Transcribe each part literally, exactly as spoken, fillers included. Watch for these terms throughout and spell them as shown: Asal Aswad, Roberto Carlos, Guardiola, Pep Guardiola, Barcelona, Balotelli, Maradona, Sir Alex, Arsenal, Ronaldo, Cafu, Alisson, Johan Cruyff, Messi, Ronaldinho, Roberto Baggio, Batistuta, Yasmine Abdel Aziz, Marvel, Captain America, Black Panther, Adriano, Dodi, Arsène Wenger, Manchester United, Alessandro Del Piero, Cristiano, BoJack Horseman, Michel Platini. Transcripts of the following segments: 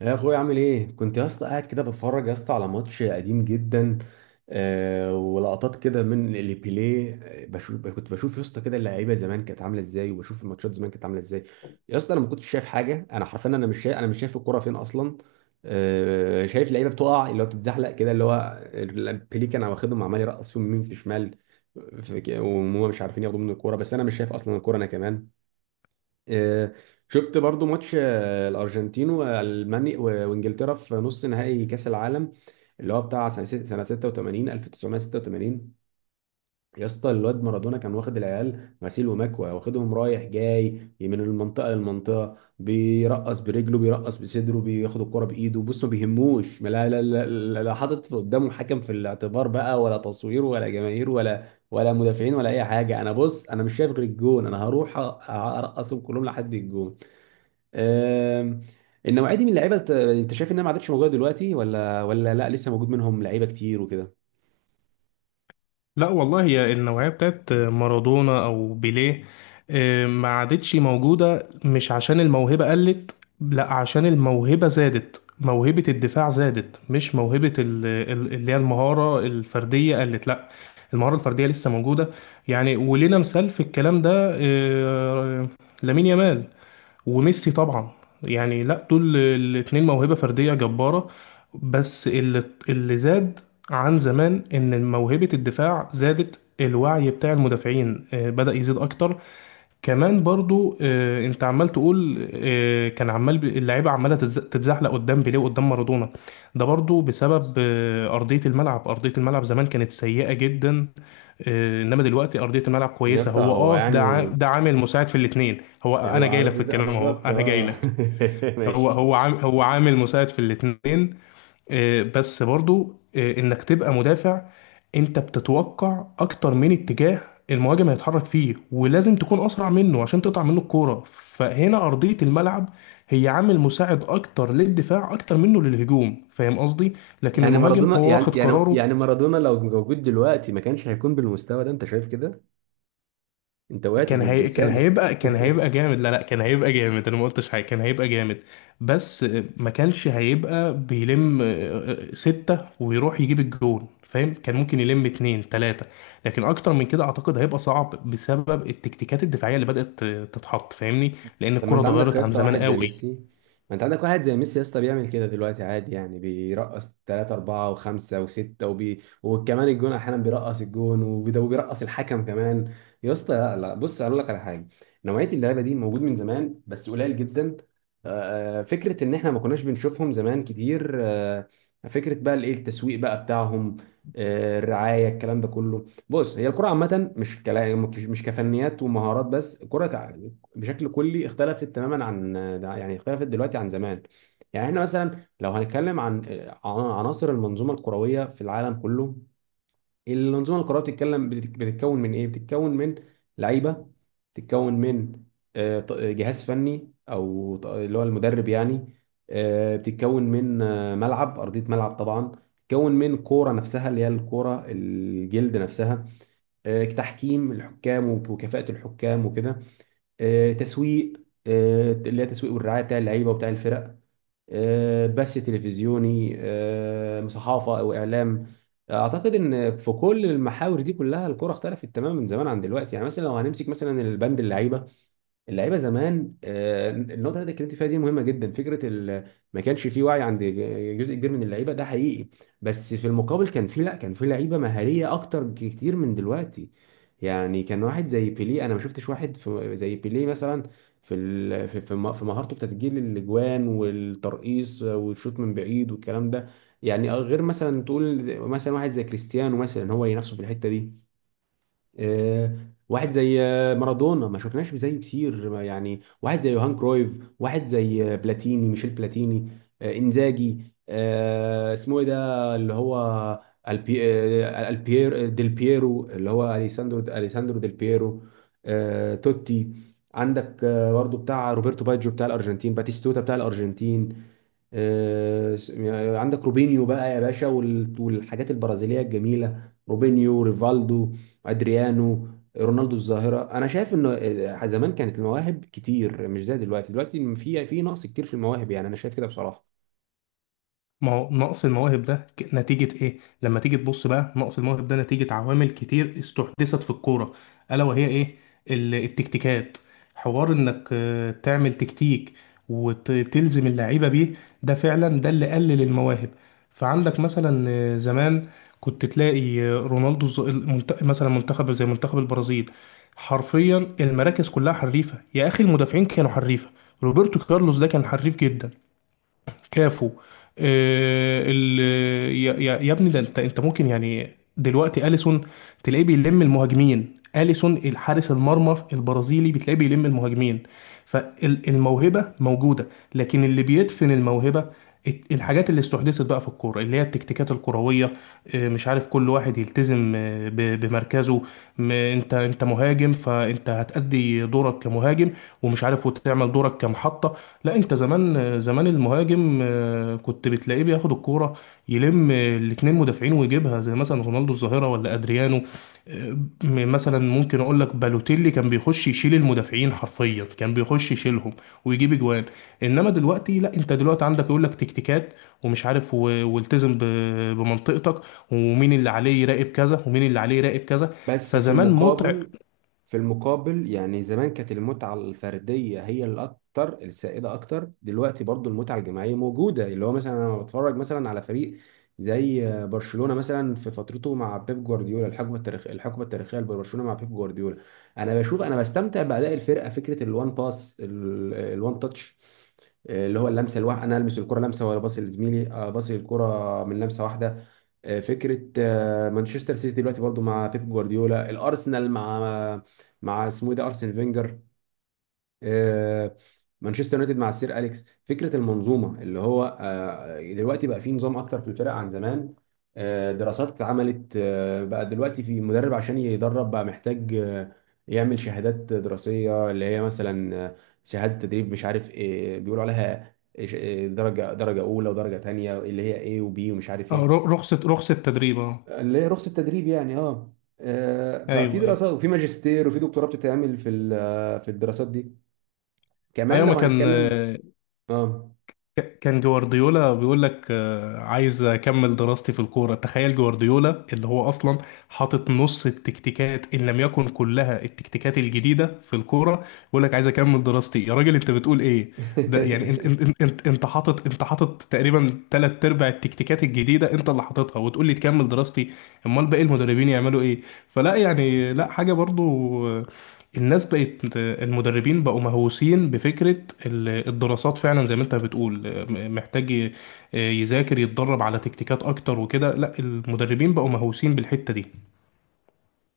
يا اخويا، عامل ايه؟ كنت يا اسطى قاعد كده بتفرج يا اسطى على ماتش قديم جدا. آه، ولقطات كده من اللي بيليه. آه، بشوف كنت بشوف يا اسطى كده اللعيبه زمان كانت عامله ازاي، وبشوف الماتشات زمان كانت عامله ازاي. يا اسطى، انا ما كنتش شايف حاجه. انا حرفيا، انا مش شايف انا مش شايف الكوره فين اصلا. آه، شايف لعيبه بتقع، اللي هو بتتزحلق كده، اللي هو بيليه كان واخدهم، عمال يرقص فيهم يمين في شمال. في- وهم مش عارفين ياخدوا منه الكوره، بس انا مش شايف اصلا الكوره انا كمان. آه. شفت برضو ماتش، آه، الارجنتين والمانيا و- وانجلترا في نص نهائي كاس العالم، اللي هو بتاع سنه ست- سنة ستة وثمانين ألف وتسعمية ستة وثمانين. يا اسطى، الواد مارادونا كان واخد العيال غسيل ومكوى، واخدهم رايح جاي من المنطقه للمنطقه، بيرقص برجله، بيرقص بصدره، بياخد الكره بايده. بص، ما بيهموش، ما لا لا لا، لا لا، حاطط قدامه حكم في الاعتبار بقى، ولا تصوير، ولا جماهير، ولا ولا مدافعين، ولا اي حاجه. انا بص، انا مش شايف غير الجون. انا هروح أ- ارقصهم كلهم لحد الجون. آم، النوعيه دي من اللعيبه، ت- انت شايف انها ما عادتش موجوده دلوقتي؟ ولا ولا لا، لسه موجود منهم لعيبه كتير وكده؟ لا والله، هي النوعية بتاعت مارادونا أو بيليه. آه، ما عادتش موجودة مش عشان الموهبة قلت. لا، عشان الموهبة زادت، موهبة الدفاع زادت، مش موهبة ال- ال- اللي هي المهارة الفردية قلت. لا، المهارة الفردية لسه موجودة. يعني ولنا مثال في الكلام ده، آه، لامين يامال وميسي طبعا. يعني لا، دول الاتنين موهبة فردية جبارة. بس اللي اللي زاد عن زمان ان موهبة الدفاع زادت، الوعي بتاع المدافعين آه، بدأ يزيد اكتر. كمان برضو، آه، انت عمال تقول آه، كان عمال ب- اللعيبه عماله تتز- تتزحلق قدام بيليه وقدام مارادونا. ده برضو بسبب آه، ارضيه الملعب. ارضيه الملعب زمان كانت سيئه جدا، آه، انما دلوقتي ارضيه الملعب يا كويسه. اسطى، هو هو اه، ده عا- يعني ده عامل مساعد في الاثنين. هو هو انا جاي لك عرض في ده، آه، الكلام اهو، بالظبط انا جاي اه. لك. هو هو ماشي. عام هو عامل مساعد في الاثنين، آه، بس برضو آه، انك تبقى مدافع انت بتتوقع اكتر من اتجاه المهاجم هيتحرك فيه، ولازم تكون اسرع منه عشان تقطع منه الكوره. فهنا ارضيه الملعب هي عامل مساعد اكتر للدفاع اكتر منه للهجوم، فاهم قصدي؟ لكن يعني المهاجم مارادونا، هو واخد يعني يعني قراره. يعني مارادونا لو موجود دلوقتي ما كانش هيكون بالمستوى ده. انت شايف كده؟ انت وقعت كان بم- هي... كان بلسانك. هيبقى كان هيبقى جامد. لا لا، كان هيبقى جامد، انا ما قلتش حاجه، كان هيبقى جامد. بس ما كانش هيبقى بيلم آه، آه، ستة ويروح يجيب الجون، فاهم؟ كان ممكن يلم اتنين تلاتة، لكن اكتر من كده اعتقد هيبقى صعب بسبب التكتيكات الدفاعيه اللي بدأت تتحط، فاهمني؟ لان طب، ما الكرة انت عندك يا اتغيرت عن اسطى زمان واحد زي قوي. ميسي، ما انت عندك واحد زي ميسي يا اسطى بيعمل كده دلوقتي عادي، يعني بيرقص ثلاثة أربعة وخمسة وستة وبي... وكمان الجون، أحيانا بيرقص الجون وبي- وبيرقص الحكم كمان. يا اسطى، لا لا، بص أقول لك على حاجة. نوعية اللعيبة دي موجود من زمان، بس قليل جدا. آه، آه، فكرة إن إحنا ما كناش بنشوفهم زمان كتير، آه، فكرة بقى الإيه، التسويق بقى بتاعهم، آه، الرعاية، الكلام ده كله. بص، هي الكرة عامة مش كلا... مش كفنيات ومهارات بس. الكرة بشكل كلي اختلفت تماما عن، يعني اختلفت دلوقتي عن زمان. يعني احنا مثلا لو هنتكلم عن عن عناصر المنظومه الكرويه في العالم كله، المنظومه الكرويه بتتكلم بتت- بتتكون من ايه؟ بتتكون من لعيبه، بتتكون من آه، ط- جهاز فني او ط- اللي هو المدرب يعني، آه، بتتكون من آه، ملعب، ارضيه ملعب طبعا، بتتكون من كوره نفسها اللي هي الكوره الجلد نفسها، آه، تحكيم الحكام وك- وكفاءه الحكام وكده، آه، تسويق، آه، اللي هي تسويق والرعايه بتاع اللعيبه وبتاع الفرق، آه، بث تلفزيوني، آه، صحافه او اعلام. اعتقد ان في كل المحاور دي كلها الكره اختلفت تماما من زمان عن دلوقتي. يعني مثلا لو هنمسك مثلا البند اللعيبه، اللعيبه زمان، آه، النقطه اللي انت اتكلمت فيها دي مهمه جدا. فكره ال... ما كانش في وعي عند جزء كبير من اللعيبه، ده حقيقي. بس في المقابل، كان في، لا، كان في لعيبه مهاريه اكتر بكتير من دلوقتي. يعني كان واحد زي بيليه، انا ما شفتش واحد في... زي بيليه مثلا، في ال... في في م- في مهارته في تسجيل الاجوان والترقيص والشوط من بعيد والكلام ده. يعني غير مثلا تقول مثلا واحد زي كريستيانو مثلا، هو اللي نفسه في الحته دي. آه، واحد زي آه، مارادونا، ما شفناش زيه كتير. ما يعني واحد زي يوهان كرويف، واحد زي آه، بلاتيني، ميشيل بلاتيني، آه، انزاجي، آه، اسمه ايه ده اللي هو البي، آه، البيير ديل بييرو، اللي هو اليساندرو اليساندرو ديل بييرو، آه، توتي. عندك آه، برضو بتاع روبرتو باجيو، بتاع الارجنتين باتيستوتا بتاع الارجنتين، آه، يعني عندك روبينيو بقى يا باشا، وال- والحاجات البرازيليه الجميله، روبينيو، ريفالدو، ادريانو، رونالدو الظاهره. انا شايف ان آه، زمان كانت المواهب كتير، مش زي دلوقتي. دلوقتي في في نقص كتير في المواهب، يعني انا شايف كده بصراحه. ما هو نقص المواهب ده ك- نتيجة إيه؟ لما تيجي تبص بقى، نقص المواهب ده نتيجة عوامل كتير استحدثت في الكورة. ألا وهي إيه؟ ال- التكتيكات. حوار إنك آه، تعمل تكتيك وتلزم اللعيبة بيه، ده فعلا ده اللي قلل المواهب. فعندك مثلا آه، زمان كنت تلاقي آه، رونالدو الز- المنت- مثلا منتخب زي منتخب البرازيل حرفيا المراكز كلها حريفة، يا أخي المدافعين كانوا حريفة. روبرتو كارلوس ده كان حريف جدا، كافو، آه، ال... يا يا- يا ابني ده، انت انت ممكن يعني. دلوقتي اليسون تلاقيه بيلم المهاجمين، اليسون الحارس المرمى البرازيلي بتلاقيه بيلم المهاجمين. فالموهبة موجودة، لكن اللي بيدفن الموهبة الت- الحاجات اللي استحدثت بقى في الكورة، اللي هي التكتيكات الكروية. آه، مش عارف، كل واحد يلتزم آه، ب- بمركزه. م- انت انت مهاجم، فانت هتأدي دورك كمهاجم، ومش عارف وتعمل دورك كمحطة. لا، انت زمان، آه، زمان المهاجم آه، كنت بتلاقيه بياخد الكورة يلم الاتنين مدافعين ويجيبها، زي مثلا رونالدو الظاهرة ولا ادريانو. آه، م- مثلا ممكن اقول لك بالوتيلي كان بيخش يشيل المدافعين حرفيا، كان بيخش يشيلهم ويجيب اجوان. انما دلوقتي لا، انت دلوقتي عندك يقول لك تكتيكات، ومش عارف و- والتزم ب- بمنطقتك، ومين اللي عليه يراقب كذا ومين اللي عليه يراقب كذا. بس في فزمان متع. المقابل، في المقابل يعني زمان كانت المتعة الفردية هي الأكتر السائدة. أكتر دلوقتي برضو المتعة الجماعية موجودة، اللي هو مثلا أنا بتفرج مثلا على فريق زي برشلونة مثلا في فترته مع بيب جوارديولا، الحقبة التاريخية الحقبة التاريخية لبرشلونة مع بيب جوارديولا. أنا بشوف أنا بستمتع بأداء الفرقة، فكرة الوان باس، الوان تاتش، اللي هو اللمسة الواحدة، أنا ألمس الكرة لمسة ولا باصي لزميلي، آه، باصي الكرة من لمسة واحدة. آه، فكره آه، مانشستر سيتي دلوقتي برضو مع بيب جوارديولا، الارسنال مع مع اسمه إيه ده، ارسن فينجر، آه، مانشستر يونايتد مع السير اليكس. فكره المنظومه، اللي هو آه، دلوقتي بقى في نظام اكتر في الفرق عن زمان. آه، دراسات اتعملت، آه، بقى دلوقتي في مدرب عشان يدرب، بقى محتاج آه، يعمل شهادات دراسيه، اللي هي مثلا آه، شهاده تدريب، مش عارف ايه بيقولوا عليها، إيش- إيه، درجه درجه اولى ودرجه تانيه، اللي هي ايه وبي ومش عارف آه، ايه، ر- رخصة رخصة تدريب، اه. اللي هي رخصة تدريب يعني اه. آه، ففي ايوه ايوه، دراسات وفي ماجستير وفي دكتوراه بتتعمل في ال- آه، في الدراسات دي. كمان ايوه ما لو كان هنتكلم آه، اه. ك- كان جوارديولا بيقول لك آه، عايز اكمل دراستي في الكوره. تخيل جوارديولا اللي هو اصلا حاطط نص التكتيكات ان لم يكن كلها، التكتيكات الجديده في الكوره، بيقول لك عايز اكمل دراستي. يا راجل انت بتقول ايه؟ ده يعني انت انت انت انت انت حاطط، انت حاطط تقريبا ثلاث ارباع التكتيكات الجديده انت اللي حاططها، وتقول لي تكمل دراستي؟ امال باقي المدربين يعملوا ايه؟ فلا يعني لا حاجه برضو، آه، الناس بقت، المدربين بقوا مهووسين بفكرة ال- الدراسات، فعلا زي ما انت بتقول. م- محتاج ي- يذاكر، يتدرب على تكتيكات اكتر وكده. لا، المدربين بقوا مهووسين بالحتة دي.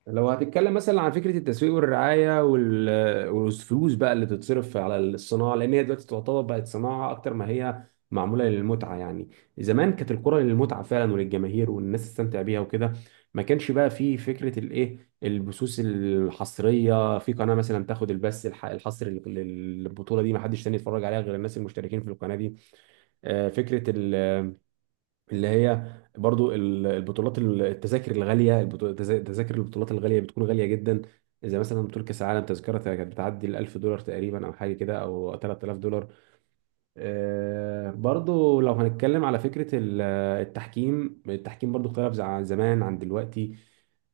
لو هتتكلم مثلا عن فكره التسويق والرعايه وال- والفلوس بقى اللي تتصرف على الصناعه، لان هي دلوقتي تعتبر بقت صناعه اكتر ما هي معموله للمتعه يعني. زمان كانت الكره للمتعه فعلا، وللجماهير والناس تستمتع بيها وكده. ما كانش بقى في فكره الايه، البثوث الحصريه، في قناه مثلا تاخد البث الح- الحصري لل- للبطوله دي، ما حدش تاني يتفرج عليها غير الناس المشتركين في القناه دي. آه، فكره اللي هي برضو ال- البطولات، ال- التذاكر الغاليه، البطو- تذا- تذاكر البطولات الغاليه بتكون غاليه جدا. زي مثلا بطوله كاس العالم، تذكره كانت بتعدي ال ألف دولار تقريبا، او حاجه كده، او تلات آلاف دولار. آه، برضو لو هنتكلم على فكرة ال- التحكيم. التحكيم برضو اختلف زع- عن زمان عن دلوقتي،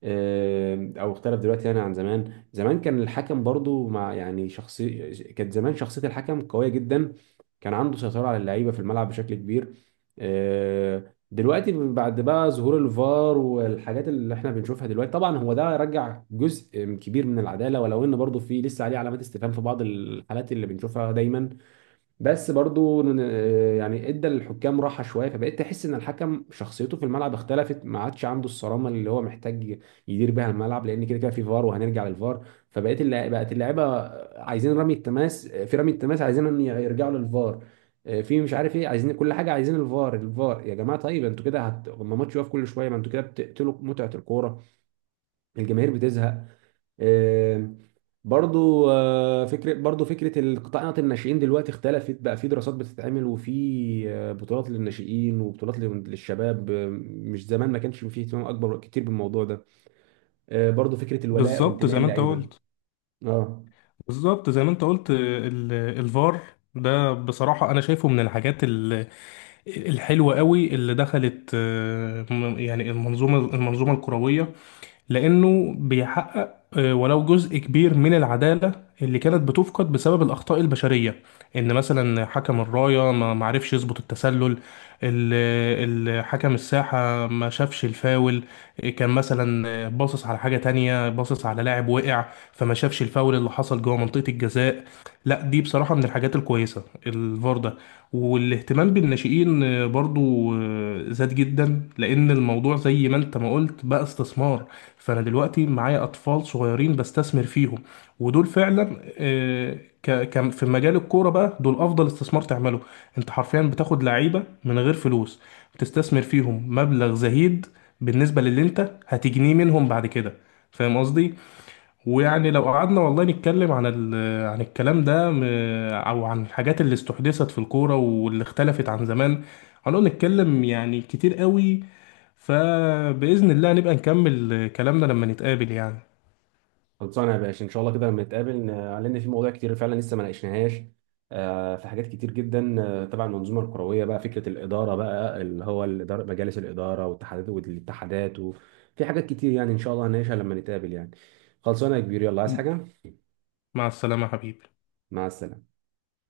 آه، او اختلف دلوقتي يعني عن زمان. زمان كان الحكم برضو مع يعني شخصي، كانت زمان شخصية الحكم قوية جدا، كان عنده سيطرة على اللعيبة في الملعب بشكل كبير. آه، دلوقتي بعد بقى ظهور الفار والحاجات اللي احنا بنشوفها دلوقتي، طبعا هو ده رجع جزء كبير من العدالة، ولو ان برضو في لسه عليه علامات استفهام في بعض الحالات اللي بنشوفها دايما. بس برضو ن- يعني ادى للحكام راحه شويه، فبقيت تحس ان الحكم شخصيته في الملعب اختلفت، ما عادش عنده الصرامه اللي هو محتاج يدير بيها الملعب، لان كده كده في فار، وهنرجع للفار. فبقيت اللع- بقت اللعيبه عايزين رمي التماس، في رمي التماس عايزين ان يرجعوا للفار، آه، في مش عارف ايه، عايزين كل حاجه، عايزين الفار، الفار يا جماعه! طيب انتوا كده هت... ما ماتش يقف كل شويه، ما انتوا كده بتقتلوا متعه الكوره، الجماهير بتزهق. آه، برضو آه، فكرة برضو فكرة القطاع الناشئين دلوقتي اختلفت، بقى في دراسات بتتعمل، وفي آه، بطولات للناشئين وبطولات لل- للشباب. آه، مش زمان، ما كانش فيه اهتمام أكبر كتير بالموضوع ده. آه، برضو فكرة الولاء بالظبط وانتماء زي ما انت اللعيبة قلت، اه. بالظبط زي ما انت قلت ال- الفار، ده بصراحة أنا شايفه من الحاجات ال- الحلوة قوي اللي دخلت آه، م- يعني المنظومة، المنظومة الكروية، لأنه بيحقق آه، ولو جزء كبير من العدالة اللي كانت بتفقد بسبب الأخطاء البشرية. إن مثلا حكم الراية ما ما عرفش يظبط التسلل، ال- ال- حكم الساحة ما شافش الفاول، كان مثلا باصص على حاجة تانية، باصص على لاعب وقع، فما شافش الفاول اللي حصل جوه منطقة الجزاء. لا دي بصراحة من الحاجات الكويسة الفار ده. والاهتمام بالناشئين آه، برضو آه، زاد جدا، لأن الموضوع زي ما انت ما قلت بقى استثمار. فأنا دلوقتي معايا أطفال صغيرين بستثمر فيهم، ودول فعلا آه، ك ك- في مجال الكورة بقى دول أفضل استثمار تعمله. انت حرفيا بتاخد لعيبة من غير فلوس، بتستثمر فيهم مبلغ زهيد بالنسبة للي انت هتجنيه منهم بعد كده، فاهم قصدي؟ ويعني لو قعدنا والله نتكلم عن ال... عن الكلام ده، م... او عن الحاجات اللي استحدثت في الكورة واللي اختلفت عن زمان، هنقعد نتكلم يعني كتير قوي. فبإذن الله نبقى نكمل كلامنا لما نتقابل يعني. خلصانه يا باشا، ان شاء الله كده لما نتقابل ن- لان في مواضيع كتير فعلا لسه ما ناقشناهاش، آه، في حاجات كتير جدا، آه، تبع المنظومه الكرويه، بقى فكره الاداره، بقى اللي هو الاداره، مجالس الاداره والاتحادات، والاتحادات وفي حاجات كتير، يعني ان شاء الله هنناقشها لما نتقابل يعني. خلصانه يا كبير، يلا، عايز حاجه؟ مع السلامة يا حبيبي. مع السلامه.